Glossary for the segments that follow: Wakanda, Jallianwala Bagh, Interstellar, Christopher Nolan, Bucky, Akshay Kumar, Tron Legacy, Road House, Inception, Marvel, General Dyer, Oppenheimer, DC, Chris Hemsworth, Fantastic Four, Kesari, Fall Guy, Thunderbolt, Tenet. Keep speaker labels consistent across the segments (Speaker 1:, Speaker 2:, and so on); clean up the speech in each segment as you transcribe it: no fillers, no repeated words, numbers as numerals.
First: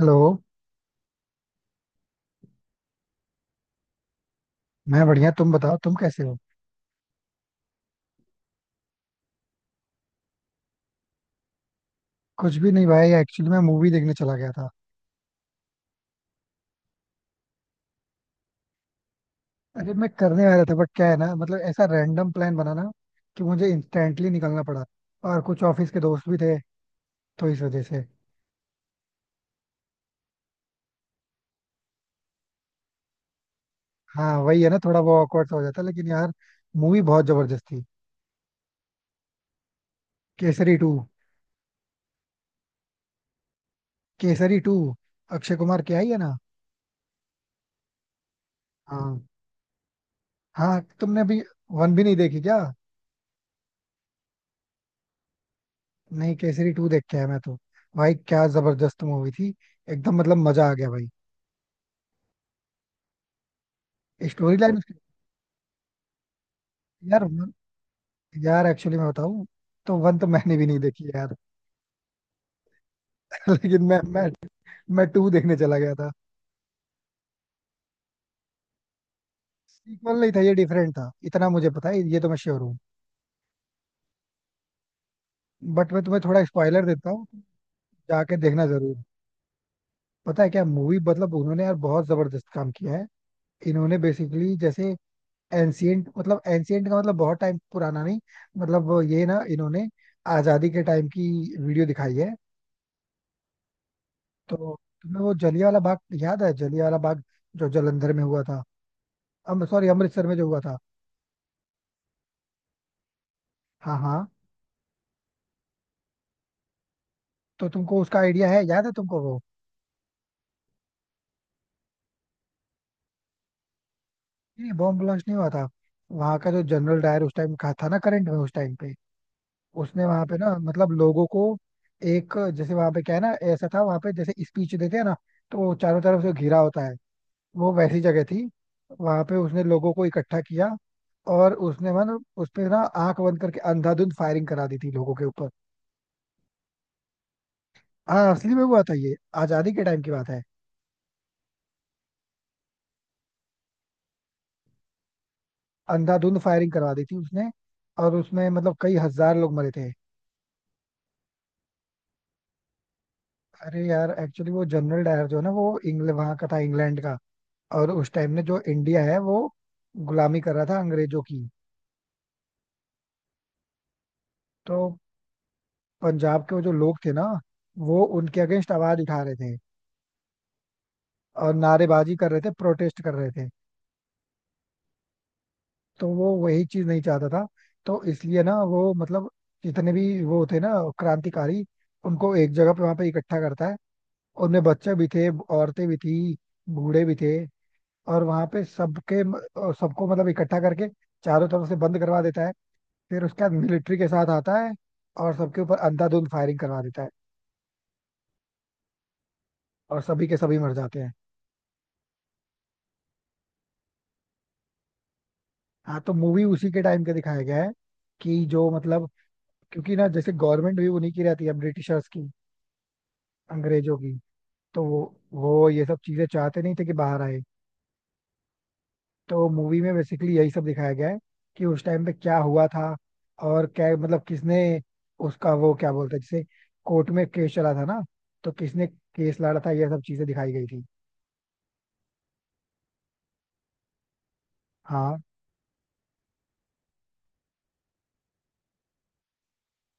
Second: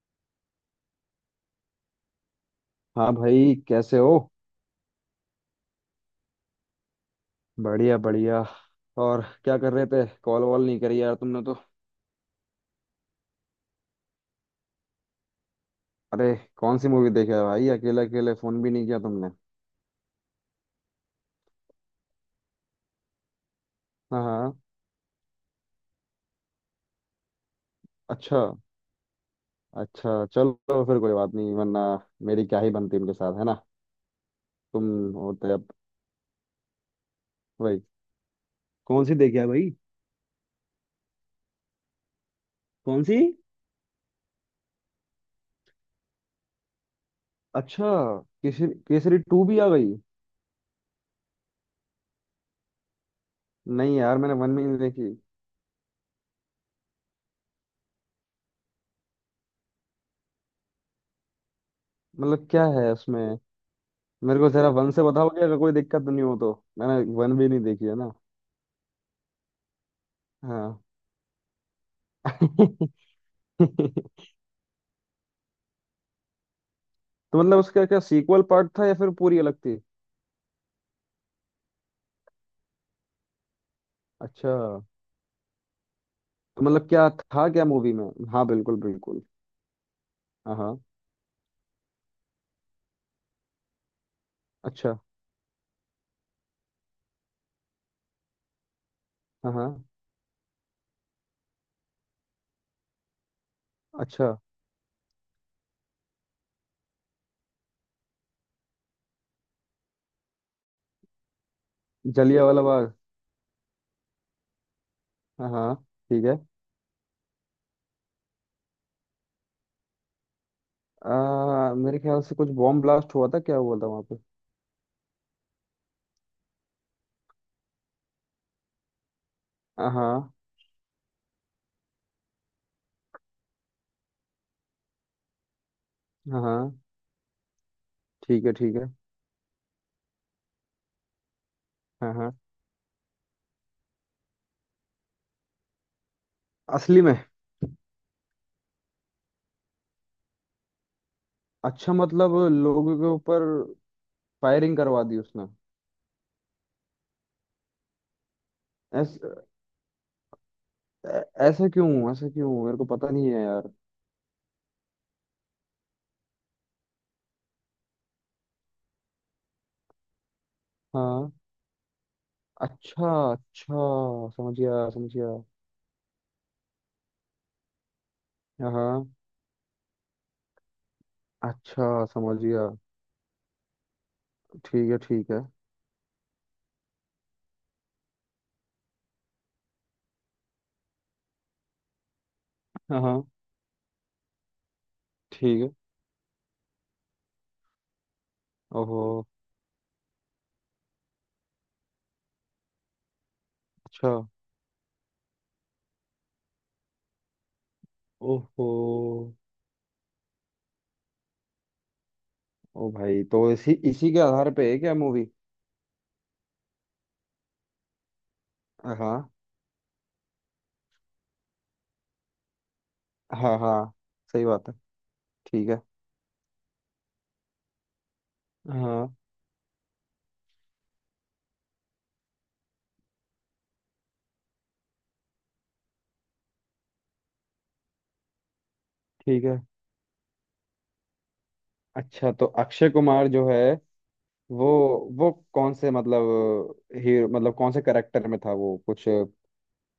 Speaker 1: Hello.
Speaker 2: हाँ भाई, कैसे हो।
Speaker 1: मैं बढ़िया। तुम बताओ तुम कैसे हो।
Speaker 2: बढ़िया बढ़िया। और क्या कर रहे थे? कॉल वॉल नहीं करी यार तुमने तो।
Speaker 1: कुछ भी नहीं भाई, एक्चुअली मैं मूवी देखने चला गया था।
Speaker 2: अरे, कौन सी मूवी देखी है भाई? अकेले अकेले फोन भी नहीं किया तुमने।
Speaker 1: अरे, मैं करने वाला था बट क्या है ना, मतलब ऐसा रैंडम प्लान बना ना कि मुझे
Speaker 2: हाँ
Speaker 1: इंस्टेंटली
Speaker 2: हाँ।
Speaker 1: निकलना पड़ा। और कुछ ऑफिस के दोस्त भी थे तो इस वजह से।
Speaker 2: अच्छा। अच्छा, चलो फिर कोई बात नहीं, वरना मेरी क्या ही बनती उनके साथ, है ना।
Speaker 1: हाँ, वही है ना,
Speaker 2: तुम
Speaker 1: थोड़ा वो awkward
Speaker 2: होते
Speaker 1: सा हो
Speaker 2: अब।
Speaker 1: जाता लेकिन यार। मूवी बहुत जबरदस्त
Speaker 2: वही।
Speaker 1: थी।
Speaker 2: कौन सी देखी है भाई?
Speaker 1: केसरी टू।
Speaker 2: कौन सी?
Speaker 1: केसरी टू। अक्षय कुमार की आई है ना।
Speaker 2: अच्छा, केसरी, केसरी
Speaker 1: हाँ
Speaker 2: टू भी आ गई।
Speaker 1: हाँ, तुमने अभी वन भी नहीं देखी क्या?
Speaker 2: नहीं यार, मैंने वन भी नहीं देखी।
Speaker 1: नहीं, केसरी टू देख के आया मैं तो। भाई क्या जबरदस्त मूवी थी। एकदम मतलब मजा आ गया भाई।
Speaker 2: मतलब क्या है उसमें? मेरे को
Speaker 1: स्टोरी
Speaker 2: जरा
Speaker 1: लाइन।
Speaker 2: वन से बताओगे, अगर कोई दिक्कत नहीं हो तो। मैंने
Speaker 1: यार
Speaker 2: वन भी
Speaker 1: वन,
Speaker 2: नहीं देखी है ना।
Speaker 1: यार एक्चुअली मैं बताऊं तो वन तो मैंने भी
Speaker 2: हाँ।
Speaker 1: नहीं देखी यार।
Speaker 2: तो
Speaker 1: लेकिन मैं टू देखने चला गया था।
Speaker 2: मतलब उसका क्या, सीक्वल पार्ट था या फिर पूरी अलग थी?
Speaker 1: सीक्वल नहीं था, ये डिफरेंट था, इतना मुझे पता है, ये तो मैं श्योर हूँ।
Speaker 2: अच्छा।
Speaker 1: बट मैं तुम्हें थोड़ा
Speaker 2: तो
Speaker 1: स्पॉइलर
Speaker 2: मतलब क्या
Speaker 1: देता हूँ, तुम
Speaker 2: था क्या मूवी में?
Speaker 1: जाके
Speaker 2: हाँ
Speaker 1: देखना
Speaker 2: बिल्कुल
Speaker 1: जरूर।
Speaker 2: बिल्कुल।
Speaker 1: पता है
Speaker 2: हाँ
Speaker 1: क्या
Speaker 2: हाँ।
Speaker 1: मूवी, मतलब उन्होंने यार बहुत जबरदस्त काम किया है। इन्होंने बेसिकली जैसे
Speaker 2: अच्छा।
Speaker 1: एंशियंट, मतलब एंशियंट का मतलब बहुत टाइम पुराना नहीं। मतलब वो ये ना,
Speaker 2: हाँ हाँ।
Speaker 1: इन्होंने आजादी के टाइम की वीडियो दिखाई है।
Speaker 2: अच्छा।
Speaker 1: तो तुम्हें वो जलिया वाला बाग याद है, जलिया वाला बाग जो जलंधर में हुआ था, अम सॉरी अमृतसर में जो हुआ था।
Speaker 2: जलिया वाला बाग।
Speaker 1: हाँ हाँ,
Speaker 2: हाँ हाँ। ठीक है।
Speaker 1: तो तुमको उसका आइडिया है, याद है तुमको वो।
Speaker 2: मेरे ख्याल से कुछ बॉम्ब ब्लास्ट हुआ था, क्या हुआ था वहाँ पे?
Speaker 1: नहीं, बॉम्ब ब्लास्ट नहीं हुआ था। वहां का जो जनरल डायर उस टाइम का था ना, करंट में उस टाइम पे
Speaker 2: हाँ
Speaker 1: उसने
Speaker 2: हाँ।
Speaker 1: वहां पे ना, मतलब लोगों को। एक जैसे वहां पे क्या है ना, ऐसा था वहां पे, जैसे स्पीच देते हैं ना तो वो चारों तरफ से
Speaker 2: हाँ
Speaker 1: घिरा
Speaker 2: हाँ।
Speaker 1: होता है। वो वैसी जगह
Speaker 2: ठीक
Speaker 1: थी।
Speaker 2: है ठीक है।
Speaker 1: वहां पे उसने लोगों को इकट्ठा किया, और उसने
Speaker 2: हाँ
Speaker 1: मतलब
Speaker 2: हाँ।
Speaker 1: उस पे ना आंख बंद करके अंधाधुंध फायरिंग करा दी थी लोगों के ऊपर।
Speaker 2: असली में?
Speaker 1: हाँ, असली में हुआ था ये, आजादी के टाइम की बात है।
Speaker 2: अच्छा, मतलब लोगों के ऊपर फायरिंग करवा दी उसने।
Speaker 1: अंधाधुंध फायरिंग करवा दी थी उसने, और उसमें मतलब कई
Speaker 2: ऐस,
Speaker 1: हजार लोग मरे थे।
Speaker 2: ऐ- ऐसा क्यों, ऐसा क्यों? मेरे को पता नहीं है यार।
Speaker 1: अरे यार एक्चुअली वो जनरल डायर जो है ना, वो इंग्लैंड वहां का था, इंग्लैंड का। और उस टाइम में जो इंडिया है वो गुलामी कर रहा था अंग्रेजों
Speaker 2: हाँ।
Speaker 1: की।
Speaker 2: अच्छा अच्छा, समझ
Speaker 1: तो
Speaker 2: गया समझ गया।
Speaker 1: पंजाब के वो जो लोग थे ना, वो उनके
Speaker 2: हाँ
Speaker 1: अगेंस्ट आवाज
Speaker 2: हाँ।
Speaker 1: उठा रहे थे, और
Speaker 2: अच्छा
Speaker 1: नारेबाजी कर
Speaker 2: समझ
Speaker 1: रहे थे,
Speaker 2: गया।
Speaker 1: प्रोटेस्ट कर रहे थे।
Speaker 2: ठीक है ठीक है।
Speaker 1: तो वो वही चीज नहीं चाहता था, तो इसलिए ना वो मतलब जितने भी वो थे ना, क्रांतिकारी, उनको एक जगह पे वहां
Speaker 2: हाँ
Speaker 1: पे
Speaker 2: हाँ।
Speaker 1: इकट्ठा करता है। उनमें बच्चे भी थे,
Speaker 2: ठीक है।
Speaker 1: औरतें भी थी, बूढ़े भी थे और वहां पे
Speaker 2: ओहो।
Speaker 1: सबके, और सबको मतलब इकट्ठा करके चारों तरफ से बंद करवा देता है। फिर उसके बाद मिलिट्री के
Speaker 2: अच्छा।
Speaker 1: साथ आता है, और सबके ऊपर अंधाधुंध फायरिंग करवा देता है,
Speaker 2: ओहो।
Speaker 1: और सभी के सभी मर जाते हैं।
Speaker 2: ओ भाई, तो इसी इसी के आधार पे है क्या मूवी?
Speaker 1: हाँ, तो मूवी उसी के टाइम का दिखाया गया है, कि जो
Speaker 2: हाँ
Speaker 1: मतलब,
Speaker 2: हाँ।
Speaker 1: क्योंकि ना जैसे गवर्नमेंट भी उन्हीं की रहती है ब्रिटिशर्स की,
Speaker 2: हाँ हाँ।
Speaker 1: अंग्रेजों की।
Speaker 2: सही बात है।
Speaker 1: तो वो
Speaker 2: ठीक है।
Speaker 1: ये सब चीजें चाहते नहीं थे कि बाहर आए।
Speaker 2: हाँ हाँ।
Speaker 1: तो मूवी में बेसिकली यही सब दिखाया गया है कि उस टाइम पे क्या हुआ था और क्या मतलब किसने उसका, वो क्या बोलते हैं जैसे, कोर्ट में केस चला था ना, तो किसने केस
Speaker 2: ठीक
Speaker 1: लड़ा
Speaker 2: है।
Speaker 1: था ये सब चीजें दिखाई गई थी।
Speaker 2: अच्छा, तो अक्षय कुमार जो है वो
Speaker 1: हाँ
Speaker 2: वो कौन से मतलब, हीरो मतलब कौन से करेक्टर में था वो कुछ?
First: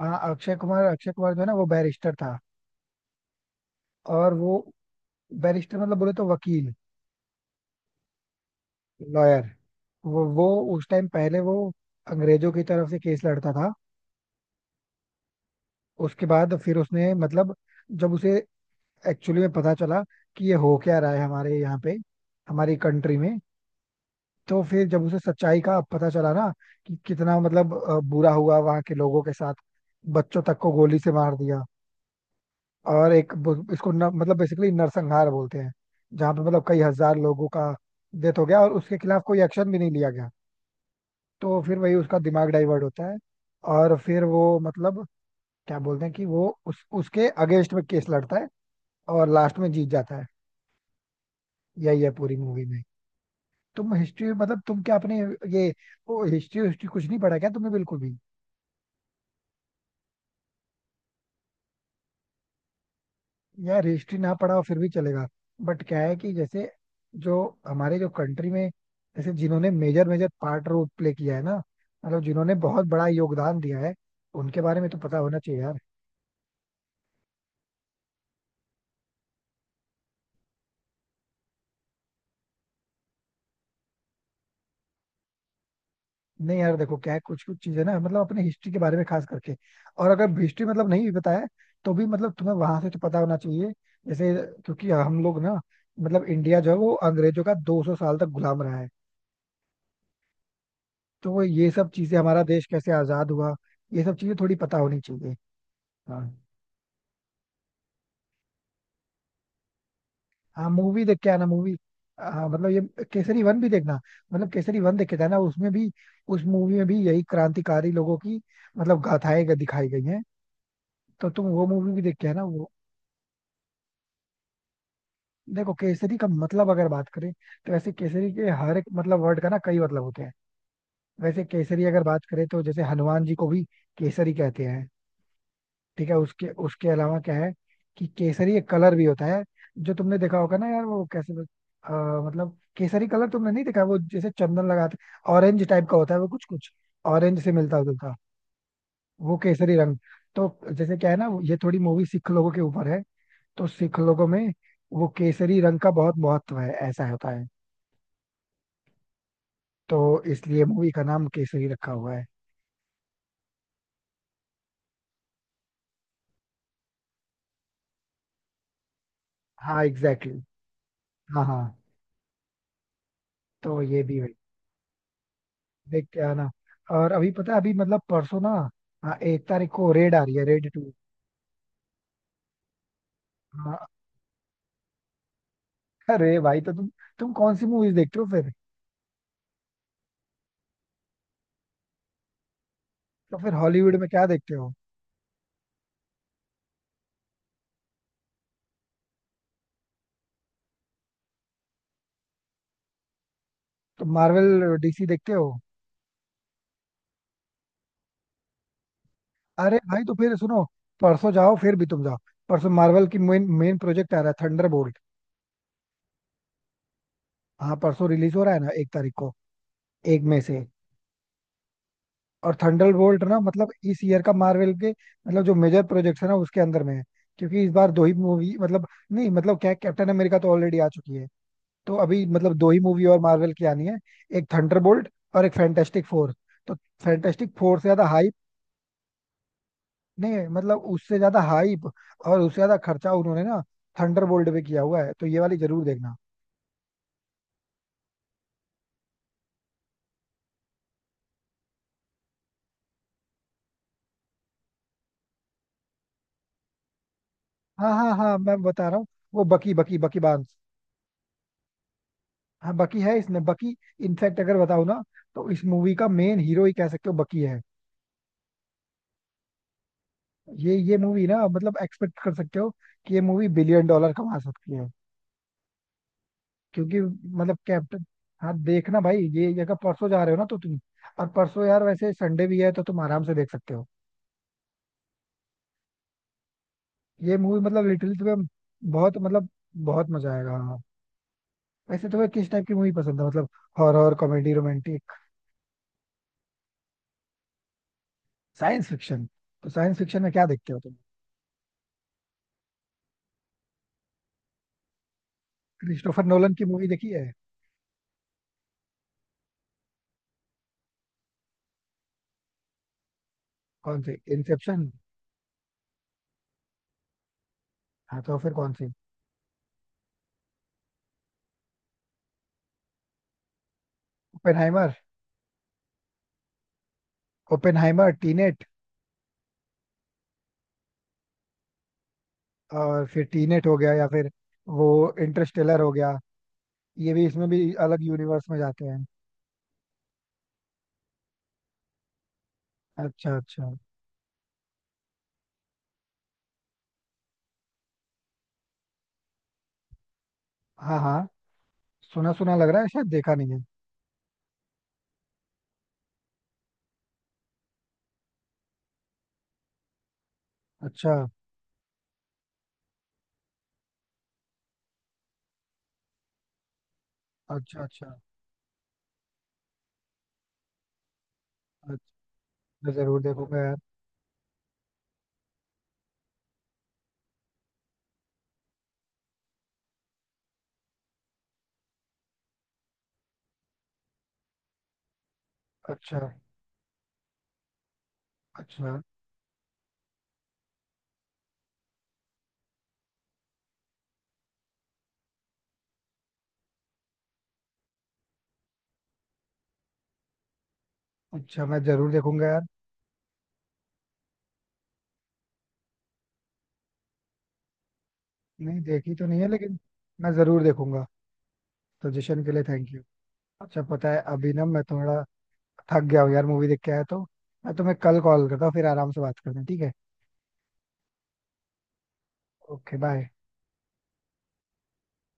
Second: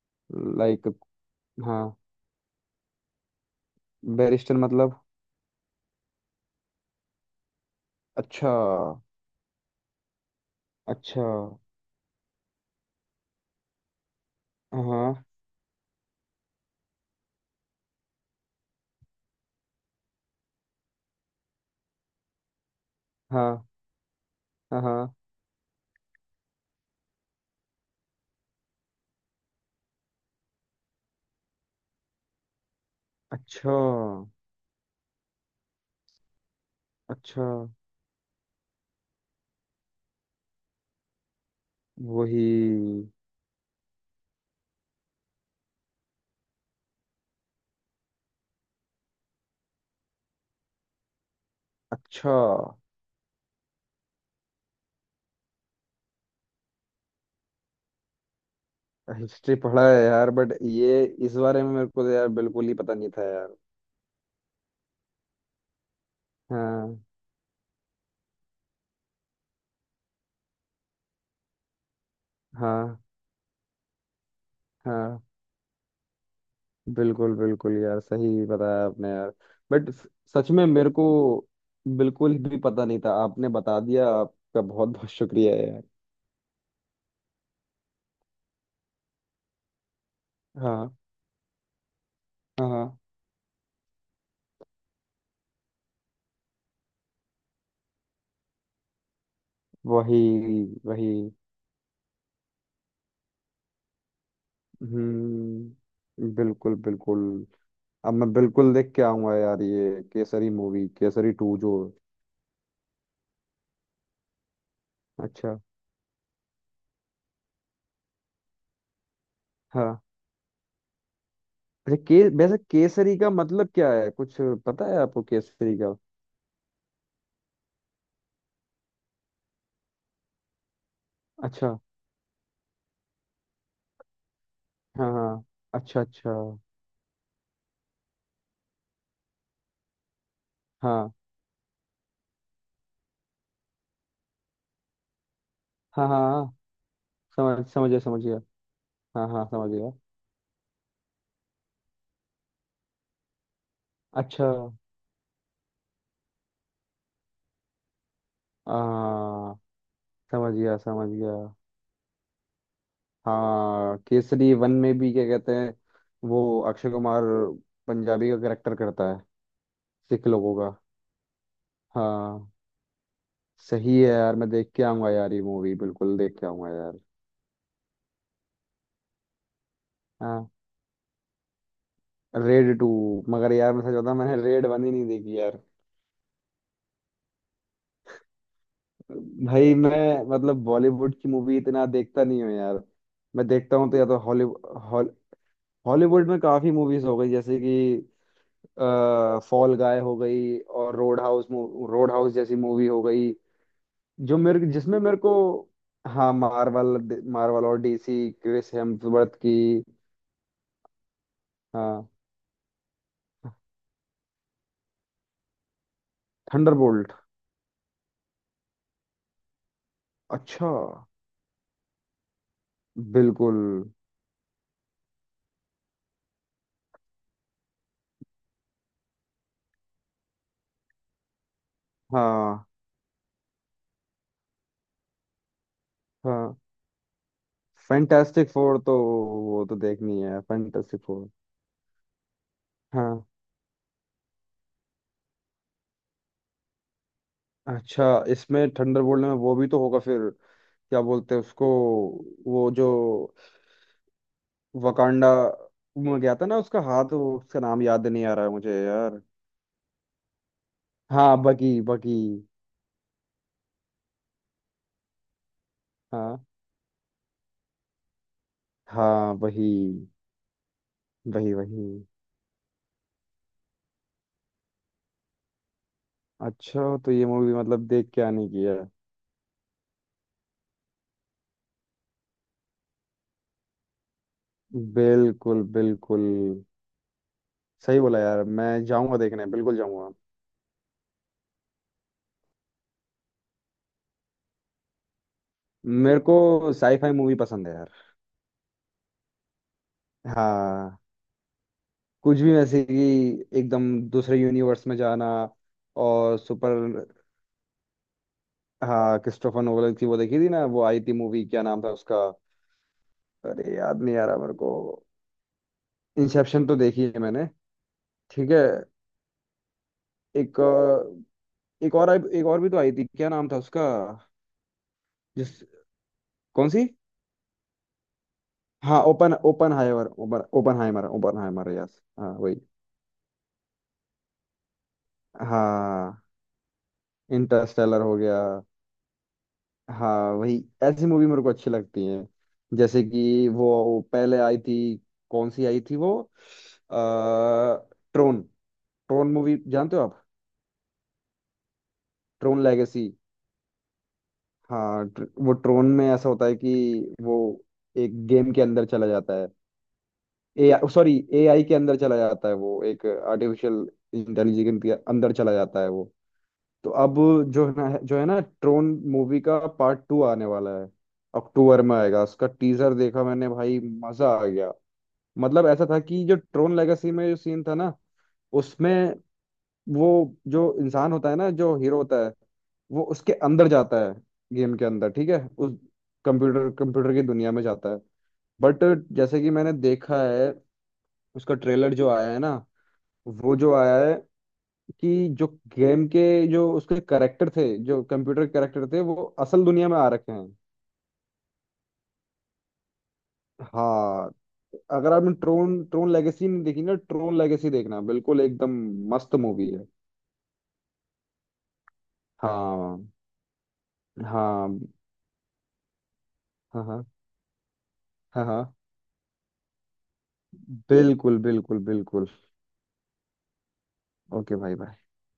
Speaker 1: हाँ, अक्षय कुमार,
Speaker 2: लाइक।
Speaker 1: अक्षय कुमार जो है ना वो
Speaker 2: हाँ।
Speaker 1: बैरिस्टर था। और
Speaker 2: बैरिस्टर
Speaker 1: वो
Speaker 2: मतलब?
Speaker 1: बैरिस्टर मतलब बोले तो वकील,
Speaker 2: अच्छा।
Speaker 1: लॉयर। वो उस टाइम
Speaker 2: अच्छा।
Speaker 1: पहले वो अंग्रेजों की तरफ से केस लड़ता था।
Speaker 2: हाँ
Speaker 1: उसके बाद फिर उसने मतलब, जब उसे एक्चुअली में पता चला कि ये हो क्या रहा है हमारे यहाँ पे, हमारी कंट्री में।
Speaker 2: हाँ।
Speaker 1: तो
Speaker 2: हाँ
Speaker 1: फिर जब
Speaker 2: हाँ।
Speaker 1: उसे सच्चाई का पता चला ना, कि कितना मतलब बुरा हुआ वहां के लोगों के साथ। बच्चों तक को गोली से मार दिया, और एक
Speaker 2: अच्छा
Speaker 1: इसको न, मतलब बेसिकली नरसंहार बोलते हैं। जहाँ पे मतलब कई हजार
Speaker 2: अच्छा।
Speaker 1: लोगों का डेथ हो गया, और उसके खिलाफ कोई एक्शन भी नहीं लिया गया। तो फिर वही उसका दिमाग डाइवर्ट होता
Speaker 2: वही।
Speaker 1: है। और फिर वो मतलब क्या बोलते हैं कि वो उस उसके अगेंस्ट में केस लड़ता है, और लास्ट में जीत जाता है। यही है
Speaker 2: अच्छा।
Speaker 1: पूरी मूवी में। तुम हिस्ट्री मतलब तुम क्या अपने, ये वो, हिस्ट्री हिस्ट्री कुछ नहीं पढ़ा क्या तुमने, बिल्कुल भी?
Speaker 2: हिस्ट्री पढ़ा है यार, बट ये इस बारे में मेरे को तो यार बिल्कुल ही पता नहीं था यार।
Speaker 1: यार हिस्ट्री ना पढ़ा हो फिर भी चलेगा, बट क्या है कि जैसे,
Speaker 2: हाँ।
Speaker 1: जो हमारे जो कंट्री में, जैसे जिन्होंने major major part role play किया है ना, मतलब जिन्होंने बहुत
Speaker 2: हाँ
Speaker 1: बड़ा योगदान दिया है, उनके बारे में तो पता
Speaker 2: हाँ।
Speaker 1: होना चाहिए यार।
Speaker 2: बिल्कुल बिल्कुल यार, सही बताया आपने यार। बट सच में मेरे को बिल्कुल भी पता नहीं था। आपने बता दिया, आपका बहुत बहुत शुक्रिया यार।
Speaker 1: नहीं यार देखो क्या है, कुछ कुछ चीजें ना मतलब अपने हिस्ट्री के बारे में खास करके। और अगर हिस्ट्री मतलब
Speaker 2: हाँ
Speaker 1: नहीं भी बताया तो भी मतलब तुम्हें
Speaker 2: हाँ।
Speaker 1: वहां से तो
Speaker 2: हाँ।
Speaker 1: पता होना चाहिए, जैसे। क्योंकि हम लोग ना मतलब इंडिया जो है वो अंग्रेजों का 200 साल तक गुलाम रहा है।
Speaker 2: वही वही।
Speaker 1: तो वो ये सब चीजें, हमारा देश कैसे आजाद हुआ, ये सब चीजें थोड़ी पता होनी चाहिए। हाँ,
Speaker 2: हम्म, बिल्कुल बिल्कुल। अब मैं बिल्कुल देख के आऊंगा यार ये केसरी
Speaker 1: हाँ
Speaker 2: मूवी,
Speaker 1: मूवी देख के
Speaker 2: केसरी
Speaker 1: आना,
Speaker 2: टू जो।
Speaker 1: मूवी। हाँ मतलब ये, केसरी वन भी देखना, मतलब केसरी वन देख के जाना,
Speaker 2: अच्छा।
Speaker 1: उसमें भी। उस मूवी में भी यही क्रांतिकारी लोगों की मतलब गाथाएं दिखाई
Speaker 2: हाँ।
Speaker 1: गई हैं। तो तुम वो मूवी
Speaker 2: अच्छा
Speaker 1: भी देख
Speaker 2: के,
Speaker 1: के आना,
Speaker 2: वैसे
Speaker 1: वो।
Speaker 2: केसरी का मतलब क्या है कुछ, पता है आपको
Speaker 1: देखो
Speaker 2: केसरी का?
Speaker 1: केसरी का मतलब अगर बात करें तो, वैसे केसरी के हर एक मतलब वर्ड का ना कई मतलब होते हैं। वैसे
Speaker 2: अच्छा।
Speaker 1: केसरी अगर बात करें तो, जैसे हनुमान जी को भी केसरी कहते हैं।
Speaker 2: हाँ हाँ। अच्छा
Speaker 1: ठीक है,
Speaker 2: अच्छा।
Speaker 1: उसके उसके अलावा क्या है कि केसरी एक कलर भी होता है। जो तुमने देखा होगा ना यार, वो
Speaker 2: हाँ
Speaker 1: कैसे अ, मतलब केसरी कलर तुमने नहीं देखा, वो जैसे चंदन लगाते ऑरेंज टाइप का
Speaker 2: हाँ।
Speaker 1: होता है
Speaker 2: हाँ
Speaker 1: वो कुछ
Speaker 2: हाँ।
Speaker 1: कुछ, ऑरेंज से
Speaker 2: समझ
Speaker 1: मिलता
Speaker 2: समझ गया
Speaker 1: जुलता।
Speaker 2: समझ गया। हाँ
Speaker 1: वो
Speaker 2: हाँ समझ
Speaker 1: केसरी
Speaker 2: गया।
Speaker 1: रंग, तो जैसे क्या है ना ये थोड़ी मूवी सिख लोगों के ऊपर है, तो सिख लोगों में
Speaker 2: अच्छा।
Speaker 1: वो केसरी रंग का बहुत महत्व है, ऐसा होता है।
Speaker 2: आ,
Speaker 1: तो
Speaker 2: समझ
Speaker 1: इसलिए
Speaker 2: गया
Speaker 1: मूवी का
Speaker 2: समझ
Speaker 1: नाम
Speaker 2: गया।
Speaker 1: केसरी रखा हुआ है।
Speaker 2: हाँ, केसरी वन में भी क्या कहते हैं, वो अक्षय कुमार पंजाबी का करेक्टर करता है?
Speaker 1: हाँ
Speaker 2: सिख
Speaker 1: एग्जैक्टली
Speaker 2: लोगों
Speaker 1: exactly।
Speaker 2: का?
Speaker 1: हाँ हाँ,
Speaker 2: हाँ।
Speaker 1: तो
Speaker 2: सही
Speaker 1: ये
Speaker 2: है
Speaker 1: भी है।
Speaker 2: यार, मैं देख के आऊंगा यार ये मूवी,
Speaker 1: देख
Speaker 2: बिल्कुल
Speaker 1: के
Speaker 2: देख के
Speaker 1: आना।
Speaker 2: आऊंगा यार।
Speaker 1: और अभी पता है अभी मतलब परसों ना, हाँ, एक तारीख को रेड आ रही है,
Speaker 2: हाँ।
Speaker 1: Red two.
Speaker 2: Red two? मगर यार
Speaker 1: हाँ।
Speaker 2: मैं सच बताऊं, मैंने रेड वन ही नहीं देखी यार।
Speaker 1: अरे भाई तो तुम कौन सी मूवीज देखते हो फिर?
Speaker 2: भाई मैं, मतलब बॉलीवुड की मूवी इतना देखता नहीं हूँ यार।
Speaker 1: तो
Speaker 2: मैं
Speaker 1: फिर
Speaker 2: देखता हूँ
Speaker 1: हॉलीवुड
Speaker 2: तो या
Speaker 1: में
Speaker 2: तो
Speaker 1: क्या देखते हो?
Speaker 2: हॉलीवुड, हॉलीवुड में काफी मूवीज हो गई, जैसे कि फॉल गाय हो गई और रोड हाउस, रोड हाउस जैसी मूवी हो गई,
Speaker 1: तुम
Speaker 2: जो मेरे,
Speaker 1: मार्वल
Speaker 2: जिसमें
Speaker 1: डीसी
Speaker 2: मेरे
Speaker 1: देखते
Speaker 2: को।
Speaker 1: हो?
Speaker 2: हाँ मार्वल, मार्वल और डीसी, क्रिस हेम्सवर्थ की।
Speaker 1: अरे भाई तो फिर सुनो, परसों जाओ, फिर भी तुम
Speaker 2: हाँ।
Speaker 1: जाओ, परसों मार्वल की मेन मेन प्रोजेक्ट आ रहा है, थंडरबोल्ट।
Speaker 2: थंडरबोल्ट।
Speaker 1: हाँ परसों रिलीज हो रहा है ना, एक तारीख को, एक मई से।
Speaker 2: अच्छा।
Speaker 1: और थंडरबोल्ट ना
Speaker 2: बिल्कुल।
Speaker 1: मतलब इस ईयर का मार्वल के मतलब जो मेजर प्रोजेक्ट है ना उसके अंदर में है। क्योंकि इस बार दो ही मूवी मतलब, नहीं मतलब क्या, कैप्टन अमेरिका तो ऑलरेडी आ चुकी है। तो अभी मतलब
Speaker 2: हाँ।
Speaker 1: दो ही मूवी और मार्वल की आनी है, एक थंडरबोल्ट और एक फैंटास्टिक फोर।
Speaker 2: हाँ
Speaker 1: तो फैंटास्टिक फोर से ज्यादा हाइप
Speaker 2: फैंटास्टिक फोर तो, वो तो देखनी
Speaker 1: नहीं
Speaker 2: है
Speaker 1: है, मतलब
Speaker 2: फैंटास्टिक
Speaker 1: उससे
Speaker 2: फोर।
Speaker 1: ज्यादा हाइप और उससे ज्यादा खर्चा
Speaker 2: हाँ।
Speaker 1: उन्होंने ना थंडरबोल्ट पे किया हुआ है, तो ये वाली जरूर देखना।
Speaker 2: अच्छा इसमें, थंडरबोल्ट में वो भी तो होगा फिर, क्या बोलते हैं उसको, वो जो वकांडा में गया था ना, उसका हाथ, वो उसका नाम
Speaker 1: हाँ
Speaker 2: याद
Speaker 1: हाँ
Speaker 2: नहीं आ
Speaker 1: हाँ
Speaker 2: रहा है
Speaker 1: मैं
Speaker 2: मुझे
Speaker 1: बता रहा हूँ,
Speaker 2: यार।
Speaker 1: वो बकी बकी बकी बांस।
Speaker 2: हाँ बकी बकी।
Speaker 1: हाँ बकी है इसमें, बकी। इनफैक्ट अगर बताऊँ ना, तो इस मूवी का
Speaker 2: हाँ
Speaker 1: मेन हीरो ही कह सकते हो, बकी है।
Speaker 2: हाँ वही।
Speaker 1: ये मूवी ना
Speaker 2: वही
Speaker 1: मतलब
Speaker 2: वही।
Speaker 1: एक्सपेक्ट कर सकते हो कि ये मूवी बिलियन डॉलर कमा सकती है।
Speaker 2: अच्छा
Speaker 1: क्योंकि
Speaker 2: तो ये मूवी
Speaker 1: मतलब
Speaker 2: मतलब
Speaker 1: कैप्टन,
Speaker 2: देख के आने
Speaker 1: हाँ
Speaker 2: की है।
Speaker 1: देखना भाई, ये अगर परसों जा रहे हो ना तो तुम, और परसों यार वैसे संडे भी है तो तुम आराम से देख सकते हो।
Speaker 2: बिल्कुल बिल्कुल।
Speaker 1: ये मूवी मतलब
Speaker 2: सही
Speaker 1: लिटरली
Speaker 2: बोला
Speaker 1: तुम्हें,
Speaker 2: यार, मैं
Speaker 1: बहुत
Speaker 2: जाऊंगा देखने,
Speaker 1: मतलब
Speaker 2: बिल्कुल
Speaker 1: बहुत
Speaker 2: जाऊंगा।
Speaker 1: मजा आएगा, हाँ। वैसे तुम्हें किस टाइप की मूवी पसंद है, मतलब हॉरर, कॉमेडी, रोमांटिक?
Speaker 2: मेरे को साईफाई मूवी पसंद है यार।
Speaker 1: Science fiction? तो साइंस फिक्शन में क्या देखते हो तुम?
Speaker 2: हाँ। कुछ भी, वैसे कि एकदम दूसरे यूनिवर्स में जाना।
Speaker 1: क्रिस्टोफर
Speaker 2: और
Speaker 1: नोलन की
Speaker 2: सुपर।
Speaker 1: मूवी देखी है?
Speaker 2: हाँ, क्रिस्टोफर नोलन की वो देखी थी ना, वो आई थी मूवी, क्या नाम था उसका? अरे
Speaker 1: कौन
Speaker 2: याद
Speaker 1: सी?
Speaker 2: नहीं आ रहा मेरे को।
Speaker 1: इंसेप्शन?
Speaker 2: इंसेप्शन तो देखी है मैंने।
Speaker 1: हाँ तो
Speaker 2: ठीक
Speaker 1: फिर
Speaker 2: है।
Speaker 1: कौन सी?
Speaker 2: एक एक और एक और भी तो आई थी, क्या नाम था उसका?
Speaker 1: ओपेनहाइमर?
Speaker 2: जिस, कौन सी?
Speaker 1: Oppenheimer Tenet?
Speaker 2: हाँ open Oppenheimer, open Oppenheimer, Oppenheimer, yes हाँ वही।
Speaker 1: और फिर टीनेट हो गया या फिर वो इंटरस्टेलर हो
Speaker 2: हाँ।
Speaker 1: गया, ये भी, इसमें भी
Speaker 2: इंटरस्टेलर
Speaker 1: अलग
Speaker 2: हो गया।
Speaker 1: यूनिवर्स में जाते हैं।
Speaker 2: हाँ वही। ऐसी मूवी मेरे को अच्छी लगती हैं। जैसे
Speaker 1: अच्छा
Speaker 2: कि
Speaker 1: अच्छा,
Speaker 2: वो पहले आई थी, कौन सी आई थी वो, आ, ट्रोन। ट्रोन मूवी जानते हो आप?
Speaker 1: हाँ हाँ सुना सुना
Speaker 2: ट्रोन
Speaker 1: लग रहा है, शायद
Speaker 2: लेगेसी।
Speaker 1: देखा नहीं है।
Speaker 2: हाँ, वो ट्रोन में ऐसा होता है कि वो एक गेम के अंदर चला जाता है। ए सॉरी,
Speaker 1: अच्छा
Speaker 2: एआई के अंदर चला जाता है वो, एक आर्टिफिशियल इंटेलिजेंस के अंदर चला जाता है वो। तो अब जो है
Speaker 1: अच्छा।
Speaker 2: ना
Speaker 1: अच्छा
Speaker 2: जो है ना ट्रोन मूवी का पार्ट टू आने वाला है। अक्टूबर
Speaker 1: अच्छा
Speaker 2: में आएगा, उसका
Speaker 1: मैं
Speaker 2: टीजर
Speaker 1: जरूर
Speaker 2: देखा मैंने,
Speaker 1: देखूंगा यार।
Speaker 2: भाई मजा आ गया। मतलब ऐसा था कि जो ट्रोन लेगेसी में जो सीन था ना, उसमें वो जो इंसान होता है ना, जो हीरो होता है, वो उसके अंदर जाता है, गेम के अंदर। ठीक है। उस
Speaker 1: अच्छा
Speaker 2: कंप्यूटर, कंप्यूटर की दुनिया में जाता है। बट
Speaker 1: अच्छा।
Speaker 2: जैसे कि मैंने देखा है, उसका ट्रेलर जो आया है ना, वो जो आया है, कि जो गेम के, जो उसके करेक्टर थे, जो कंप्यूटर करेक्टर थे, वो असल दुनिया में आ रखे हैं।
Speaker 1: अच्छा मैं जरूर देखूंगा यार।
Speaker 2: हाँ। अगर आपने ट्रोन, ट्रोन लेगेसी नहीं देखी ना, ट्रोन लेगेसी देखना, बिल्कुल एकदम
Speaker 1: नहीं देखी तो
Speaker 2: मस्त
Speaker 1: नहीं है
Speaker 2: मूवी
Speaker 1: लेकिन
Speaker 2: है।
Speaker 1: मैं जरूर देखूंगा। सजेशन के लिए थैंक
Speaker 2: हाँ
Speaker 1: यू। अच्छा पता है अभी ना,
Speaker 2: हाँ
Speaker 1: मैं थोड़ा थक गया हूँ यार, मूवी देख
Speaker 2: हाँ।
Speaker 1: के आया
Speaker 2: हाँ
Speaker 1: तो। मैं तुम्हें कल
Speaker 2: हाँ
Speaker 1: कॉल
Speaker 2: हाँ।
Speaker 1: करता हूँ,
Speaker 2: हाँ।
Speaker 1: फिर आराम से बात करते हैं, ठीक है?
Speaker 2: बिल्कुल बिल्कुल बिल्कुल।
Speaker 1: Okay bye.
Speaker 2: ओके भाई भाई।